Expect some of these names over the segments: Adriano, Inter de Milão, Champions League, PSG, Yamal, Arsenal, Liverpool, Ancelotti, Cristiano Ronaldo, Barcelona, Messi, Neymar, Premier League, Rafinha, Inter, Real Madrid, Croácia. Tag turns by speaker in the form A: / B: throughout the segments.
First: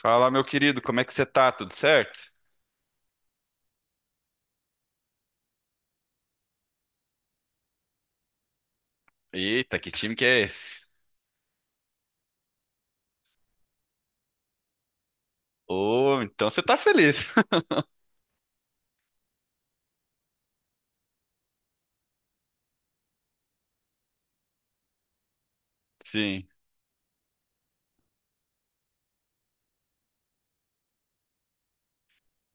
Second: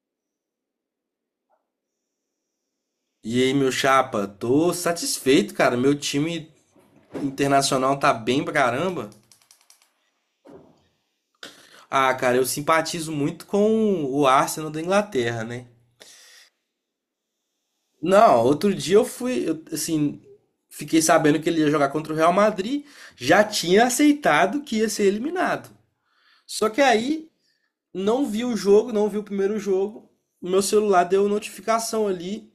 A: Fala, meu querido, como é que você tá? Tudo certo?
B: E aí, meu chapa, tô satisfeito, cara. Meu time internacional tá bem pra caramba.
A: Eita, que time que é esse?
B: Ah, cara, eu simpatizo muito com o Arsenal da Inglaterra, né?
A: Ô, então você tá feliz.
B: Não, outro dia eu, assim, fiquei sabendo que ele ia jogar contra o Real Madrid, já tinha aceitado que ia ser eliminado.
A: Sim.
B: Só que aí não vi o jogo, não vi o primeiro jogo. O meu celular deu notificação ali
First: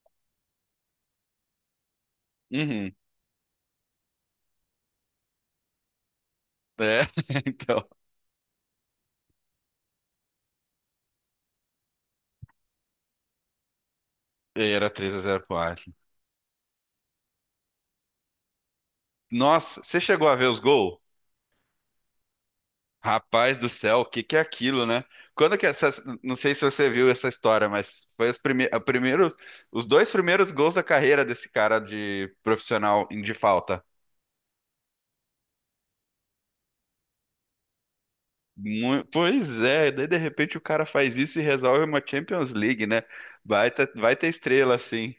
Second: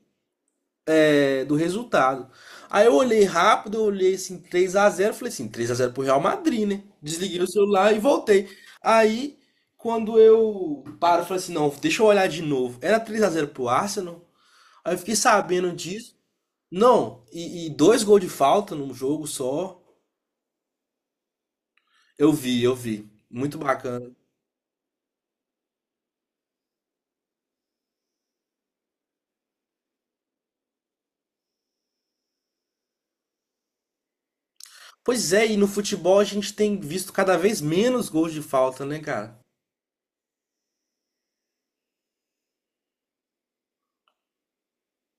B: do resultado. Aí eu
A: Uhum.
B: olhei rápido, eu olhei assim, 3 a 0, falei assim, 3 a 0 pro Real Madrid, né?
A: É,
B: Desliguei o
A: então.
B: celular e voltei. Aí, quando eu paro, eu falei assim, não, deixa eu olhar de novo. Era 3 a 0 pro Arsenal.
A: E aí, era
B: Aí eu fiquei
A: 3x0 pro
B: sabendo
A: Arsenal.
B: disso. Não, e dois gols de falta num jogo só.
A: Nossa, você chegou a ver os gols?
B: Eu vi, eu vi.
A: Rapaz
B: Muito
A: do céu, o
B: bacana.
A: que que é aquilo, né? Quando que essa, não sei se você viu essa história, mas foi os dois primeiros gols da carreira desse cara de profissional de falta.
B: Pois é, e no futebol a gente tem visto cada vez menos gols de falta, né, cara?
A: Pois é, daí de repente o cara faz isso e resolve uma Champions League, né? Vai ter estrela, sim.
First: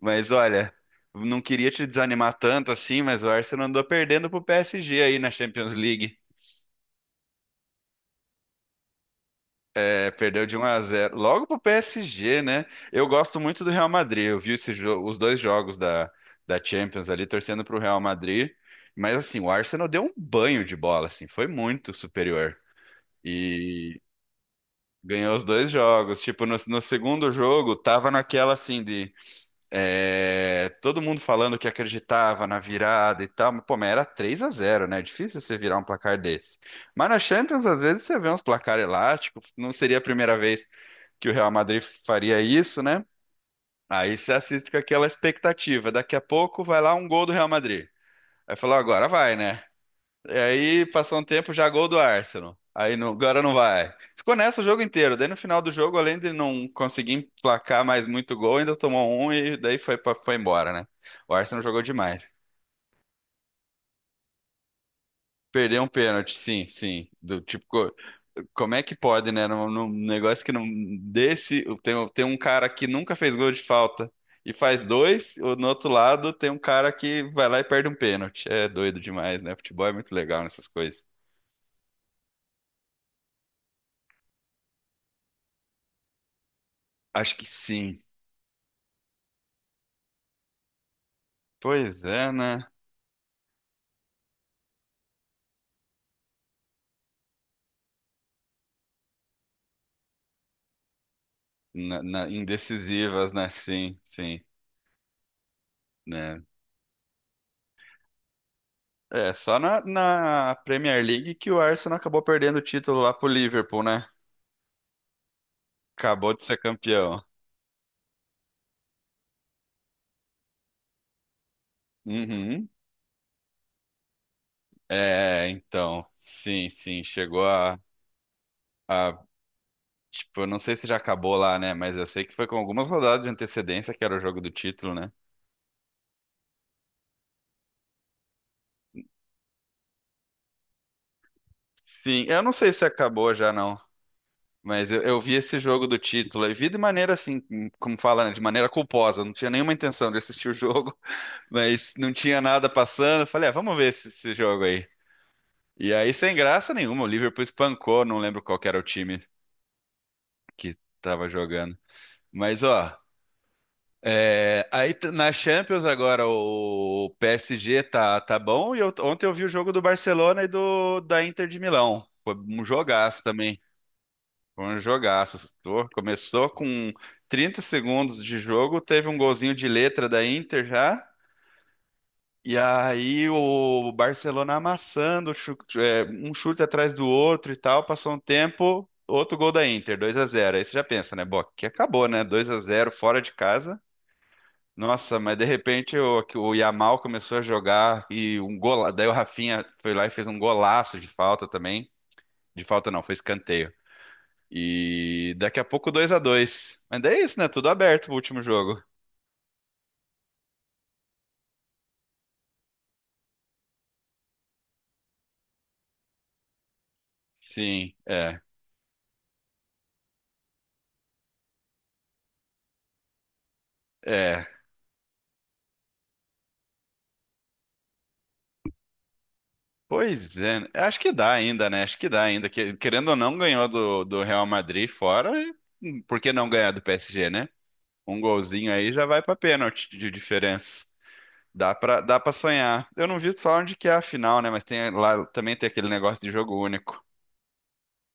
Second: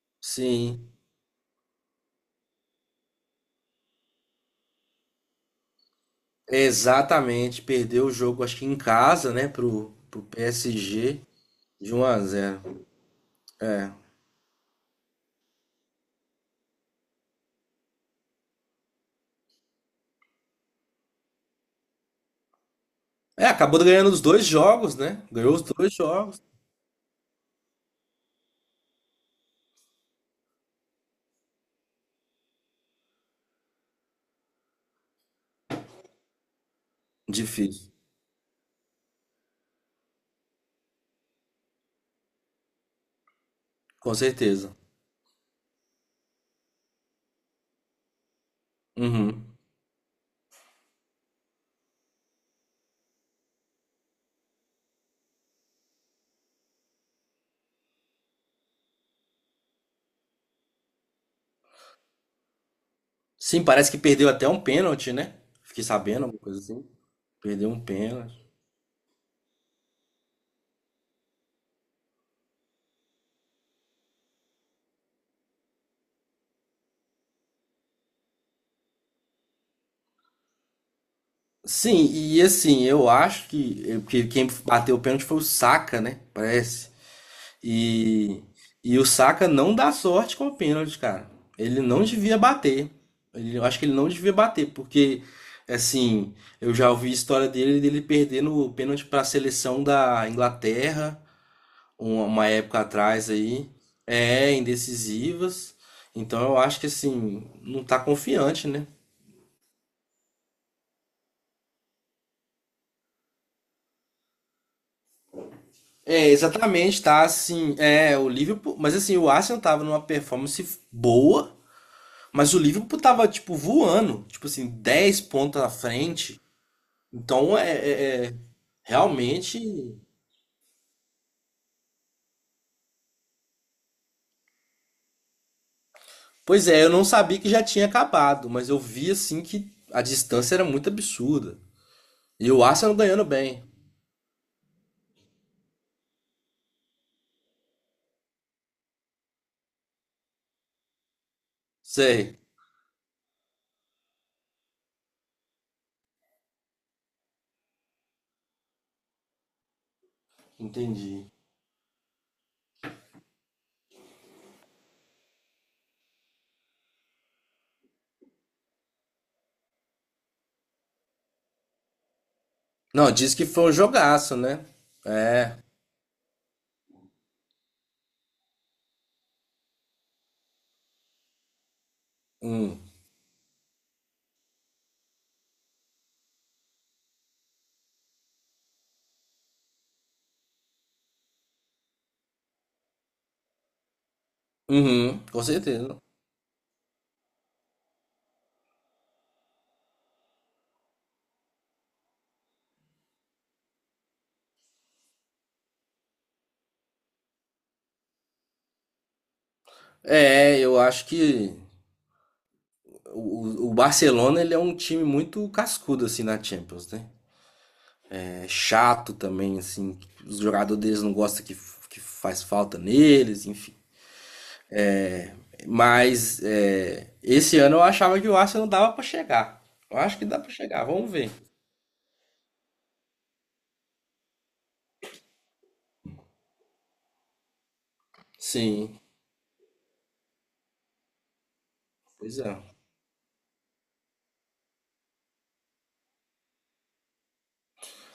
A: Mas olha,
B: Sim.
A: não queria te desanimar tanto assim, mas o Arsenal andou perdendo pro PSG aí na Champions League.
B: Exatamente, perdeu o jogo, acho que em casa, né, pro,
A: É,
B: pro
A: perdeu de 1 a 0
B: PSG,
A: logo pro
B: de um a
A: PSG, né?
B: zero.
A: Eu gosto muito do Real
B: É.
A: Madrid. Eu vi os dois jogos da Champions ali, torcendo pro Real Madrid. Mas assim, o Arsenal deu um banho de bola, assim, foi muito superior.
B: É, acabou ganhando os dois jogos, né?
A: Ganhou os
B: Ganhou os
A: dois
B: dois
A: jogos.
B: jogos.
A: Tipo, no segundo jogo, tava naquela, assim, de, é, todo mundo falando que acreditava na virada e tal. Mas, pô, mas era 3 a 0, né? É difícil você virar um placar desse. Mas na Champions,
B: Difícil,
A: às vezes, você vê uns placar elástico. Não seria a primeira vez que o Real Madrid faria isso, né?
B: com
A: Aí você assiste
B: certeza.
A: com aquela expectativa. Daqui a pouco vai lá um gol do Real Madrid. Aí falou, agora vai,
B: Uhum.
A: né? E aí passou um tempo, já gol do Arsenal. Aí não- agora não vai. Ficou nessa o jogo inteiro. Daí no final do jogo, além de não conseguir emplacar mais muito gol, ainda tomou um e daí foi embora, né? O Arsenal jogou demais.
B: Sim, parece que perdeu até um pênalti, né?
A: Perdeu
B: Fiquei
A: um
B: sabendo,
A: pênalti,
B: alguma coisa
A: sim,
B: assim.
A: sim. Do tipo,
B: Perdeu um pênalti.
A: como é que pode, né? Num negócio que não desse, tem um cara que nunca fez gol de falta e faz dois, ou no outro lado tem um cara que vai lá e perde um pênalti. É doido demais, né? Futebol é muito legal nessas coisas.
B: Sim, e assim, eu acho que quem bateu o pênalti foi o Saka, né? Parece.
A: Acho que sim.
B: E, e o Saka não dá sorte com o pênalti, cara. Ele
A: Pois
B: não
A: é,
B: devia
A: né?
B: bater. Eu acho que ele não devia bater, porque, assim, eu já ouvi a história dele, dele perdendo o pênalti para a seleção da Inglaterra, uma, uma época atrás
A: Indecisivas, né?
B: aí.
A: Sim, sim,
B: É, indecisivas. Então
A: né?
B: eu acho que, assim, não tá confiante, né?
A: É, só na Premier League que o Arsenal acabou perdendo o título lá pro Liverpool, né?
B: É,
A: Acabou de ser
B: exatamente, tá
A: campeão.
B: assim. É, o Liverpool. Mas assim, o Arsenal tava numa performance boa. Mas o
A: Uhum.
B: Liverpool tava, tipo, voando. Tipo assim, 10
A: É,
B: pontos na
A: então,
B: frente.
A: sim, sim, chegou
B: Então é,
A: a,
B: é- é-
A: a,
B: realmente.
A: tipo, eu não sei se já acabou lá, né? Mas eu sei que foi com algumas rodadas de antecedência que era o jogo do título, né?
B: Pois é, eu não sabia que já tinha acabado, mas eu vi assim que a distância era muito absurda.
A: Sim, eu
B: E
A: não
B: o
A: sei se
B: Arsenal ganhando
A: acabou já,
B: bem.
A: não. Mas eu vi esse jogo do título e vi de maneira assim, como fala, né? De maneira culposa. Não tinha nenhuma intenção de assistir o jogo. Mas não
B: Sei.
A: tinha nada passando. Eu falei, ah, vamos ver esse jogo aí. E aí, sem graça nenhuma, o Liverpool espancou. Não lembro qual que era o time que
B: Entendi.
A: tava jogando. Mas, ó, é, aí t- na Champions agora o PSG tá bom. Ontem eu vi o jogo do Barcelona e do da Inter de Milão. Foi um
B: Não,
A: jogaço
B: disse que
A: também.
B: foi um jogaço, né?
A: Foi um jogaço.
B: É.
A: Começou com 30 segundos de jogo, teve um golzinho de letra da Inter já. E
B: Hum.
A: aí o Barcelona amassando, é, um chute atrás do outro e tal. Passou um tempo, outro gol da Inter, 2 a 0. Aí você já pensa, né? Bom, que acabou, né? 2 a 0 fora de casa. Nossa,
B: Uhum,
A: mas
B: com
A: de repente
B: certeza.
A: que o Yamal começou a jogar e um gola, daí o Rafinha foi lá e fez um golaço de falta também. De falta não, foi escanteio. E daqui a pouco 2 a 2. Mas daí é isso, né? Tudo aberto o último jogo.
B: É, eu acho que o Barcelona ele é um time muito cascudo assim na Champions, né?
A: Sim, é.
B: É chato também, assim. Os jogadores deles não gostam que faz falta neles, enfim.
A: É,
B: Mas é, esse ano eu achava que o Arsenal dava pra chegar. Eu acho que
A: pois
B: dá pra
A: é,
B: chegar,
A: acho
B: vamos
A: que
B: ver.
A: dá ainda, né? Acho que dá ainda. Que- Querendo ou não, ganhou do Real Madrid fora. E por que não ganhar do PSG, né? Um golzinho aí
B: Sim,
A: já vai pra pênalti de diferença. Dá pra dá para
B: pois é.
A: sonhar. Eu não vi só onde que é a final, né? Mas tem lá também tem aquele negócio de jogo único.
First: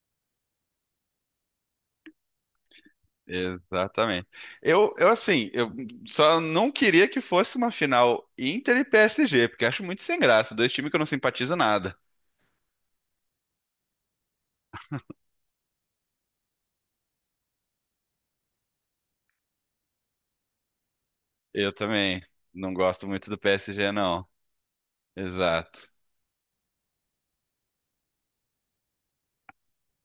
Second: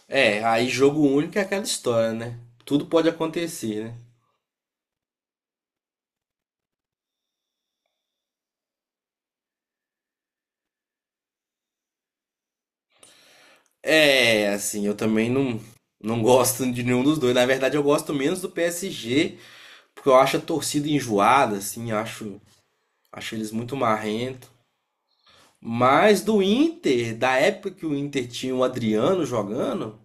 B: É, aí jogo único é aquela história, né? Tudo pode acontecer, né?
A: Exatamente. Eu assim, eu só não queria que fosse uma final Inter e PSG, porque acho muito sem graça. Dois times que eu não simpatizo nada.
B: É, assim, eu também não, não gosto de nenhum dos dois. Na verdade, eu gosto menos do PSG, porque eu acho a torcida enjoada,
A: Eu
B: assim,
A: também
B: acho,
A: não gosto muito
B: acho
A: do
B: eles muito
A: PSG, não.
B: marrentos.
A: Exato.
B: Mas do Inter, da época que o Inter tinha o Adriano jogando,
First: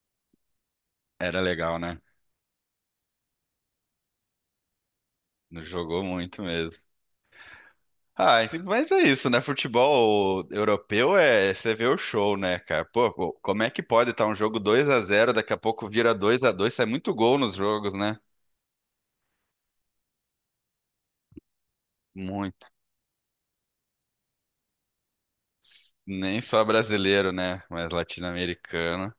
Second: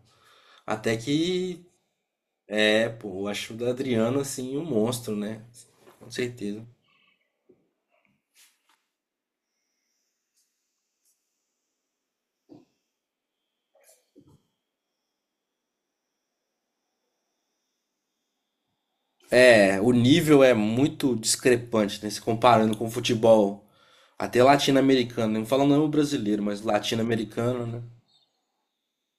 B: até
A: Era
B: que
A: legal, né?
B: é, pô, eu acho o Adriano assim um monstro, né?
A: Não jogou
B: Com
A: muito
B: certeza.
A: mesmo. Ah, ent- mas é isso, né? Futebol europeu é você vê o show, né, cara? Pô, pô, como é que pode estar um jogo 2 a 0, daqui a pouco vira 2 a 2, sai muito gol nos jogos, né?
B: É, o nível é muito discrepante, né? Se
A: Muito.
B: comparando com o futebol até latino-americano, né? Não falando não o
A: Nem
B: brasileiro, mas
A: só brasileiro, né?
B: latino-americano, né?
A: Mas latino-americano.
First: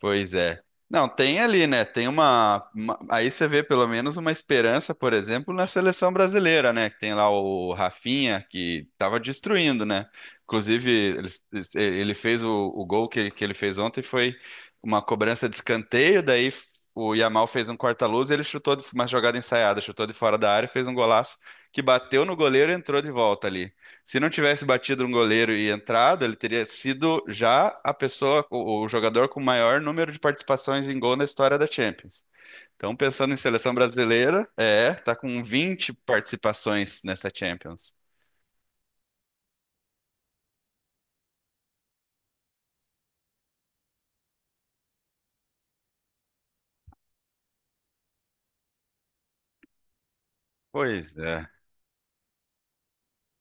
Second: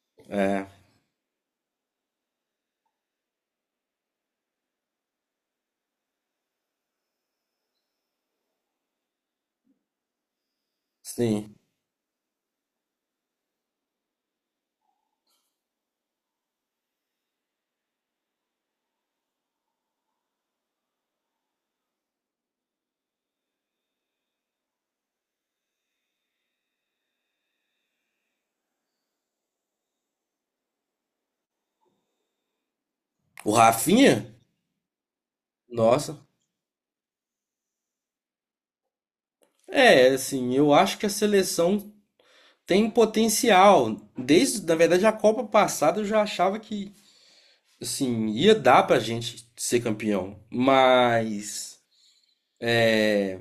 A: Pois é.
B: É,
A: Não, tem ali, né? Aí você vê pelo menos uma esperança, por exemplo, na seleção brasileira, né? Que tem lá o Rafinha, que estava destruindo, né? Inclusive, ele,
B: sim.
A: ele fez o gol que ele fez ontem, foi uma cobrança de escanteio, daí o Yamal fez um corta-luz e ele chutou uma jogada ensaiada, chutou de fora da área, fez um golaço que bateu no goleiro e entrou de volta ali. Se não tivesse batido um goleiro e entrado, ele teria sido já a pessoa, o jogador com maior número de participações em gol na história da Champions. Então, pensando em
B: O
A: seleção
B: Rafinha?
A: brasileira, é, tá com vinte
B: Nossa.
A: participações nessa Champions.
B: É, assim, eu acho que a seleção tem potencial. Desde, na verdade, a Copa passada eu já achava que assim, ia dar pra gente ser campeão,
A: Pois é,
B: mas é,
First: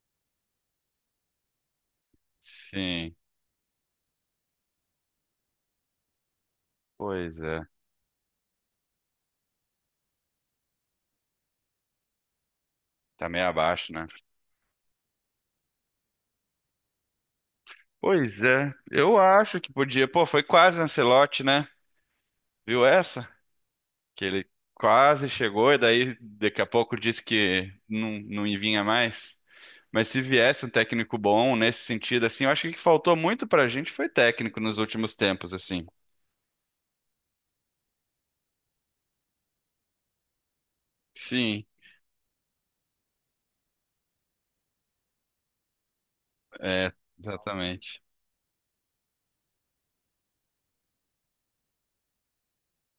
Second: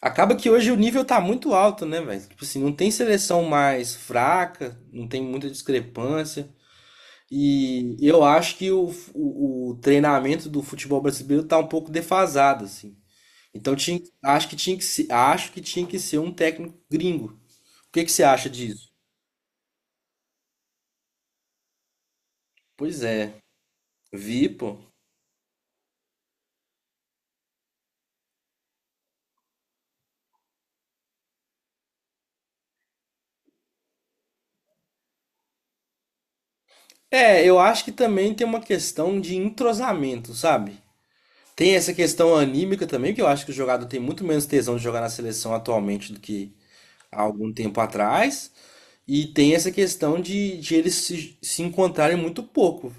B: acaba que hoje o nível tá muito alto, né, velho? Tipo assim, não tem
A: sim,
B: seleção mais fraca, não tem muita discrepância.
A: pois é.
B: E eu acho que o treinamento do futebol brasileiro tá um pouco defasado, assim.
A: Tá meio
B: Então
A: abaixo,
B: tinha,
A: né?
B: acho que tinha que se, acho que tinha que ser um técnico gringo. O que que você
A: Pois
B: acha
A: é,
B: disso?
A: eu acho que podia. Pô, foi quase o Ancelotti, né? Viu
B: Pois
A: essa?
B: é,
A: Que ele
B: vi, pô.
A: quase chegou e daí daqui a pouco disse que não, não vinha mais. Mas se viesse um técnico bom nesse sentido, assim, eu acho que o que faltou muito pra gente foi técnico nos últimos tempos, assim.
B: É, eu acho que também tem uma questão de entrosamento, sabe?
A: Sim,
B: Tem essa questão anímica também, que eu acho que o jogador tem muito menos tesão de jogar na seleção atualmente do que
A: é,
B: há algum tempo
A: exatamente.
B: atrás. E tem essa questão de eles se encontrarem muito pouco.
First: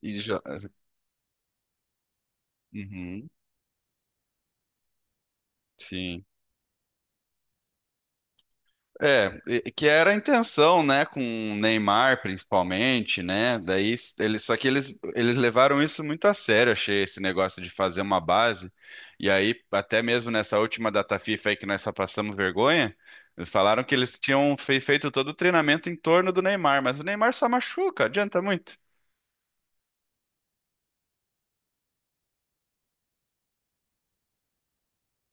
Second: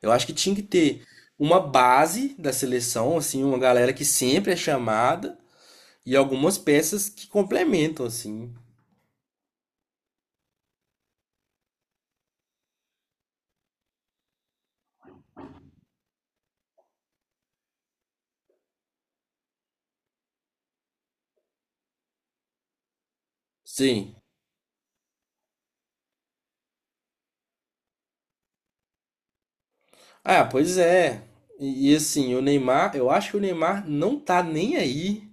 B: Eu
A: E
B: acho que
A: já.
B: tinha que ter uma base da seleção,
A: Uhum,
B: assim, uma galera que sempre é chamada e
A: sim.
B: algumas peças que complementam, assim.
A: É, que era a intenção, né, com o Neymar principalmente, né? Daí s- eles só que eles levaram isso muito a sério, achei esse negócio de fazer uma base. E aí até mesmo nessa última data FIFA aí que nós só passamos vergonha, eles falaram que
B: Sim.
A: eles tinham feito todo o treinamento em torno do Neymar, mas o Neymar só machuca, adianta muito?
B: Ah, pois é. E assim, o Neymar, eu acho que o Neymar não tá nem aí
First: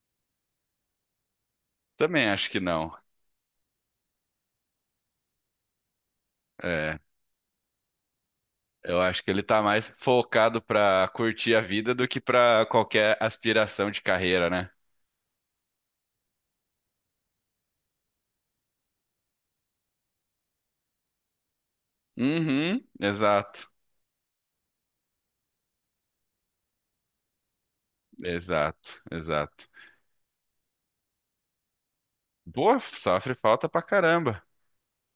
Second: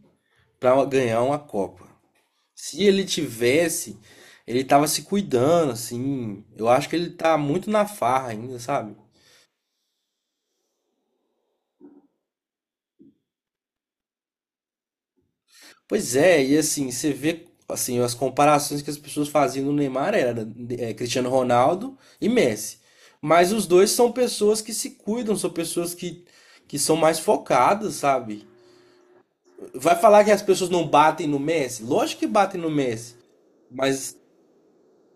B: pra ganhar uma Copa.
A: Também acho que
B: Se
A: não.
B: ele tivesse, ele tava se cuidando, assim. Eu acho que
A: É,
B: ele tá muito na farra ainda, sabe?
A: eu acho que ele tá mais focado pra curtir a vida do que pra qualquer aspiração de carreira, né?
B: Pois é, e assim, você vê assim, as comparações que as pessoas faziam no Neymar era Cristiano Ronaldo e Messi.
A: Uhum,
B: Mas os
A: exato.
B: dois são pessoas que se cuidam, são pessoas que são mais focadas, sabe?
A: Exato, exato.
B: Vai falar que as pessoas não batem no Messi? Lógico que batem no
A: Boa,
B: Messi,
A: sofre falta pra
B: mas
A: caramba.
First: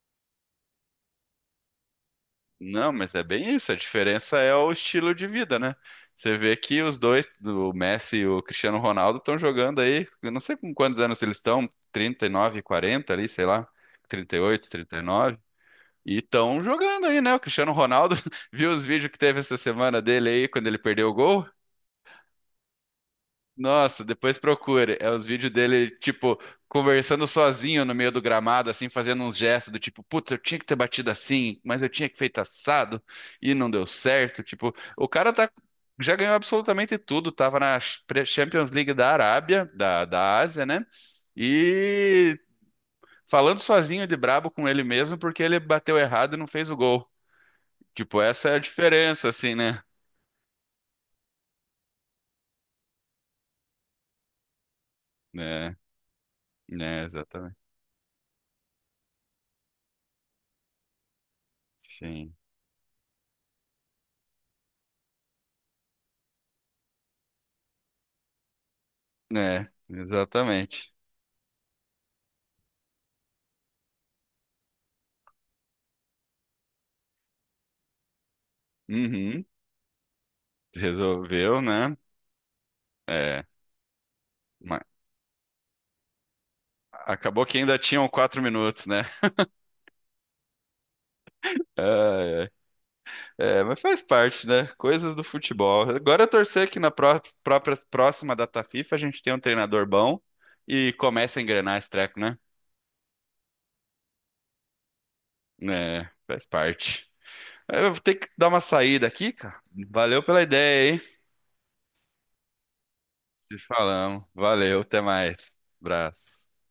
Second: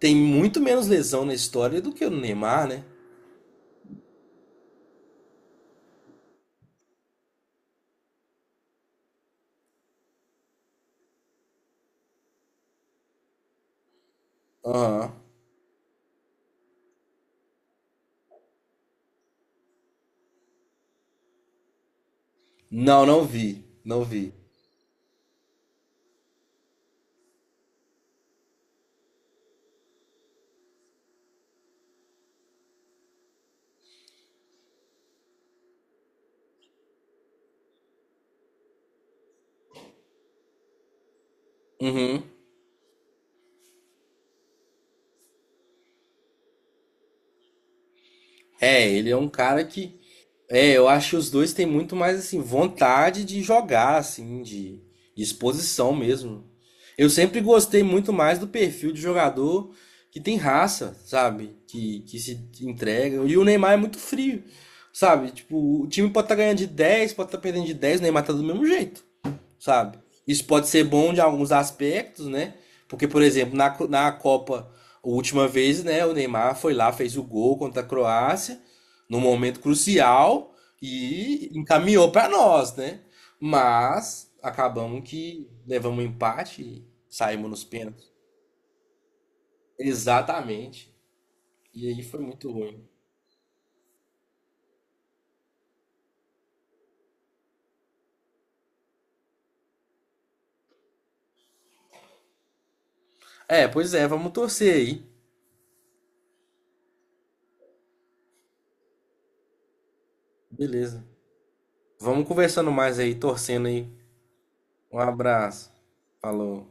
B: tem muito menos lesão na história do que o Neymar, né?
A: Não, mas é bem isso. A diferença é o estilo de vida, né? Você vê que os dois, o Messi e o Cristiano Ronaldo, estão jogando aí. Eu não sei com quantos anos eles estão, 39, 40 ali, sei lá, trinta e oito, trinta e
B: Aham.
A: nove, E estão jogando aí, né? O Cristiano Ronaldo, viu os vídeos que teve essa semana dele aí, quando ele perdeu o gol?
B: Não, não vi.
A: Nossa,
B: Não vi.
A: depois procure. É os vídeos dele, tipo, conversando sozinho no meio do gramado, assim, fazendo uns gestos do tipo, putz, eu tinha que ter batido assim, mas eu tinha que feito assado e não deu certo. Tipo, o cara tá, já ganhou absolutamente tudo. Tava na Champions League da Arábia, da Ásia, né?
B: Uhum.
A: E falando sozinho de brabo com ele mesmo, porque ele bateu errado e não fez o gol. Tipo, essa é a
B: É, ele é um
A: diferença, assim,
B: cara
A: né?
B: que. É, eu acho que os dois têm muito mais assim, vontade de jogar, assim, de
A: É,
B: exposição mesmo.
A: né,
B: Eu sempre
A: exatamente.
B: gostei muito mais do perfil de jogador que tem raça, sabe? Que
A: Sim.
B: se entrega. E o Neymar é muito frio, sabe? Tipo, o time pode estar ganhando de 10, pode estar perdendo de 10, o Neymar tá do mesmo jeito.
A: É,
B: Sabe? Isso pode ser
A: exatamente.
B: bom de alguns aspectos, né? Porque, por exemplo, na Copa, a última vez, né, o Neymar foi lá, fez o gol contra a Croácia, num
A: Uhum,
B: momento crucial, e
A: resolveu, né?
B: encaminhou para nós, né?
A: É,
B: Mas
A: ma-
B: acabamos que levamos um empate e
A: acabou
B: saímos
A: que
B: nos
A: ainda
B: pênaltis.
A: tinham 4 minutos, né?
B: Exatamente. E aí foi
A: Ai, ai.
B: muito ruim.
A: É, mas faz parte, né? Coisas do futebol. Agora é torcer que na próxima data FIFA a gente tenha um treinador bom e comece a engrenar esse treco, né?
B: É, pois é, vamos torcer aí.
A: É, faz parte. É, eu vou ter que dar uma saída aqui, cara. Valeu pela ideia, hein?
B: Beleza. Vamos conversando mais aí,
A: Se
B: torcendo aí.
A: falamos. Valeu,
B: Um
A: até mais.
B: abraço.
A: Abraço.
B: Falou.